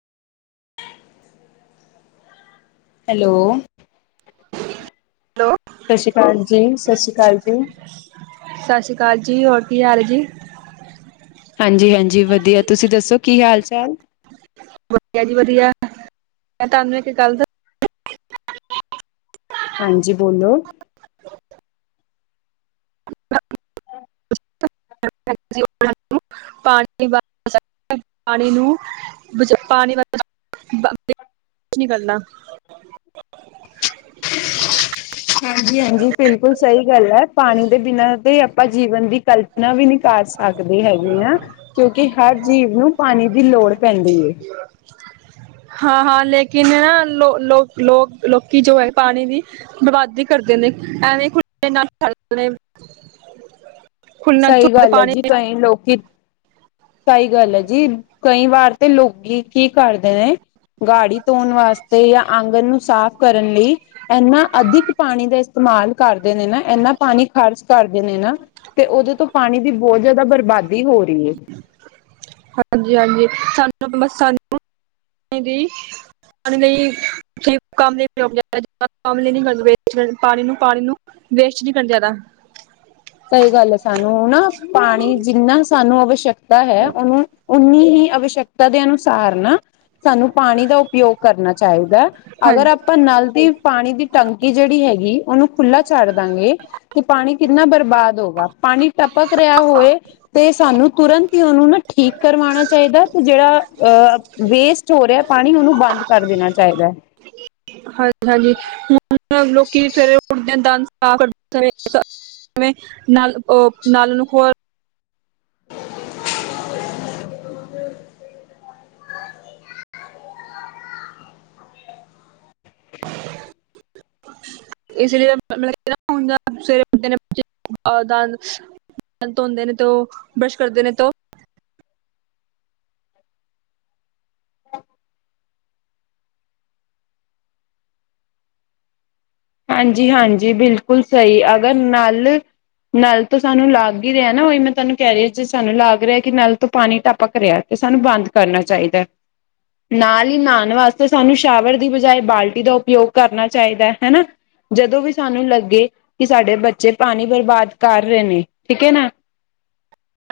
Hello hello. ਸਤਿ ਸ਼੍ਰੀ ਅਕਾਲ ਜੀ ਸਤਿ ਸ਼੍ਰੀ ਅਕਾਲ ਜੀ। ਸਤਿ ਸ਼੍ਰੀ ਅਕਾਲ ਜੀ ਹੋਰ ਕੀ ਹਾਲ ਜੀ ਹਾਂਜੀ ਹਾਂਜੀ ਵਧੀਆ ਤੁਸੀਂ ਦੱਸੋ ਕੀ ਹਾਲ ਚਾਲ? ਵਧੀਆ ਜੀ ਵਧੀਆ ਮੈਂ ਤੁਹਾਨੂੰ ਇਕ ਗੱਲ ਦੱਸਾ ਹਾਂਜੀ, ਬੋਲੋ। [inaudible] ਬਾਲਟੀ ਵ ਪਾਣੀ ਨੂੰ ਵਿਚ ਪਾਣੀ ਵਾ। ਬਾਪ ਨੇ ਕੁਛ ਨੀ ਕਰਨਾ। ਹਾਂਜੀ, ਹਾਂਜੀ ਬਿਲਕੁਲ ਸਹੀ ਗੱਲ ਹੈ, ਪਾਣੀ ਦੇ ਬਿਨਾਂ, ਤੇ ਆਪਾਂ ਜੀਵਨ ਦੀ ਕਲਪਨਾ ਵੀ ਨਹੀਂ ਕਰ ਸਕਦੇ। ਆਗਦੇ ਹੈਗੀ ਆ, ਕਿਉਂਕਿ ਹਰ ਜੀਵ ਨੂੰ ਪਾਣੀ ਦੀ ਲੋੜ ਪੈਂਦੀ ਏ। [unintelligible] ਹਾਂ, ਹਾਂ ਲੇਕਿਨ ਨ ਲੋ ਲੋਕ, ਲੋਕ, ਲੋਕੀ ਜੋ ਹੈ ਪਾਣੀ ਦੀ ਬਰਬਾਦੀ ਕਰਦੇ ਨੇ, ਐਵੇਂ ਕੁੜੀ [unintelligible] ਖੁੱਲਨਾ ਤੋਂ ਸਹੀ ਗੱਲ ਹੈ, ਜੀ ਕਈ ਲੋਕੀ। ਸਹੀ ਗੱਲ ਹੈ ਜੀ, ਕਈ ਵਾਰ ਤੇ ਲੋਕੀ ਕੀ ਕਰਦੇ ਨੇ ਗਾੜੀ ਧੋਣ ਵਾਸਤੇ ਜਾ ਆਂਗਣ ਨੂੰ ਸਾਫ ਕਰਨ ਲਈ ਇਨਾ ਅਧਿਕ ਪਾਣੀ ਦਾ ਇਸਤੇਮਾਲ ਕਰਦੇ ਨੇ ਨਾ, ਇੰਨਾ ਪਾਣੀ ਖ਼ਰਚ ਕਰਦੇ ਨੇ ਨਾ ਤੇ ਉਹਦੇ ਤੋਂ ਪਾਣੀ ਦੀ ਬਹੁਤ ਜ਼ਿਆਦਾ ਬਰਬਾਦੀ ਹੋ ਰਹੀ ਹੈ। ਹਾਂਜੀ, ਹਾਂਜੀ ਸਾਨੂੰ ਬ ਸਾਨੂੰ ਜੀ। ਹਾਂਜੀ। [inaudible] ਨ ਕਰ ਪਾਣੀ ਨੂੰ ਪਾਣੀ ਨੂੰ ਵੇਸਟ ਨੀ ਕਰਨ ਜ਼ਿਆਦਾ। ਸਹੀ ਗੱਲ ਹੈ, ਸਾਨੂੰ ਨਾ ਪਾਣੀ, ਜਿੰਨਾ ਸਾਨੂੰ ਅਵਸ਼ਕਤਾ ਹੈ, ਉਹਨੂੰ ਓਨੀ ਹੀ ਆਵਸ਼ਕਤਾ ਦੇ ਅਨੁਸਾਰ ਨਾ ਸਾਨੂੰ ਪਾਣੀ ਦਾ ਉਪਯੋਗ ਕਰਨਾ ਚਾਹੀਦਾ ਅਗਰ। ਹਾਂਜੀ ਆਪਾਂ ਨਲ ਦੀ ਪਾਣੀ ਦੀ ਟੰਕੀ ਜਿਹੜੀ ਹੈਗੀ, ਉਹਨੂੰ ਖੁੱਲਾ ਛੱਡ ਦਾਂਗੇ, ਤੇ ਪਾਣੀ ਕਿੰਨਾ ਬਰ ਬਾਦ ਹੋਗਾ, ਪਾਣੀ ਟਪਕ ਰਿਹਾ ਹੋਵੇ ਤੇ ਸਾਨੂੰ ਤੁਰੰਤ ਹੀ ਉਹਨੂੰ ਨਾ ਠੀਕ ਕਰਵਾਉਣਾ ਚਾਹੀਦਾ ਤੇ ਜਿਹੜਾ ਅਹ ਵੇਸਟ ਹੋ ਰਿਹਾ ਪਾਣੀ, ਉਹਨੂੰ ਬੰਦ ਕਰ ਦੇਣਾ ਚਾਹੀਦਾ ਹੈ। ਹਾਂਜੀ, ਹਾਂਜੀ ਹੁਣ ਲੋਕੀ ਸਵੇਰੇ ਉੱਠਦੇ ਦਾਂ ਆ, ਕਰਤੂਤਾ ਨੇ ਸਬ ਨਾਲ, ਨਾਲ ਉਹਨੂੰ ਹੋਰ ਇਸ ਲਈ ਮਤਲਬ, ਕਿ ਹੁੰਦਾ ਸਵੇਰੇ ਬੰ ਨੇ ਦਦ ਧੋਂਦੇ ਨੇ ਤੇ, ਉਹ ਬਰੱਸ਼ ਕਰਦੇ, ਨੇ ਤਾਂ ਉਹ ਹਾਂਜੀ, ਹਾਂਜੀ ਬਿਲਕੁਲ ਸਹੀ ਅਗਰ ਨਲ ਨਲ ਤੋਂ ਸਾਨੂੰ ਲੱਗ ਹੀ ਰਿਹਾ ਨਾ, ਉਹੀ ਮੈਂ ਤੁਹਾਨੂੰ ਕਹਿ ਰਹੀ, ਜੇ ਸਾਨੂੰ ਲੱਗ ਰਿਹਾ ਕਿ ਨਲ ਤੋਂ ਪਾਣੀ ਤਾਂ ਪਕ ਰਿਹਾ। ਤੇ ਸਾਨੂੰ ਬੰਦ ਕਰਨਾ ਚਾਹੀਦਾ। ਨਾਲ ਹੀ ਨਹਾਉਣ ਵਾਸਤੇ, ਸਾਨੂੰ ਸ਼ਾਵਰ ਦੀ ਬਜਾਏ ਬਾਲਟੀ ਦਾ ਉਪਯੋਗ ਕਰਨਾ ਚਾਹੀਦਾ ਹੈ ਹਨਾ। ਜਦੋਂ ਵੀ ਸਾਨੂੰ ਲੱਗੇ ਕਿ ਸਾਡੇ ਬੱਚੇ ਪਾਣੀ ਬਰਬਾਦ ਕਰ ਰਹੇ ਨੇ, ਠੀਕ ਹੈ ਨਾ।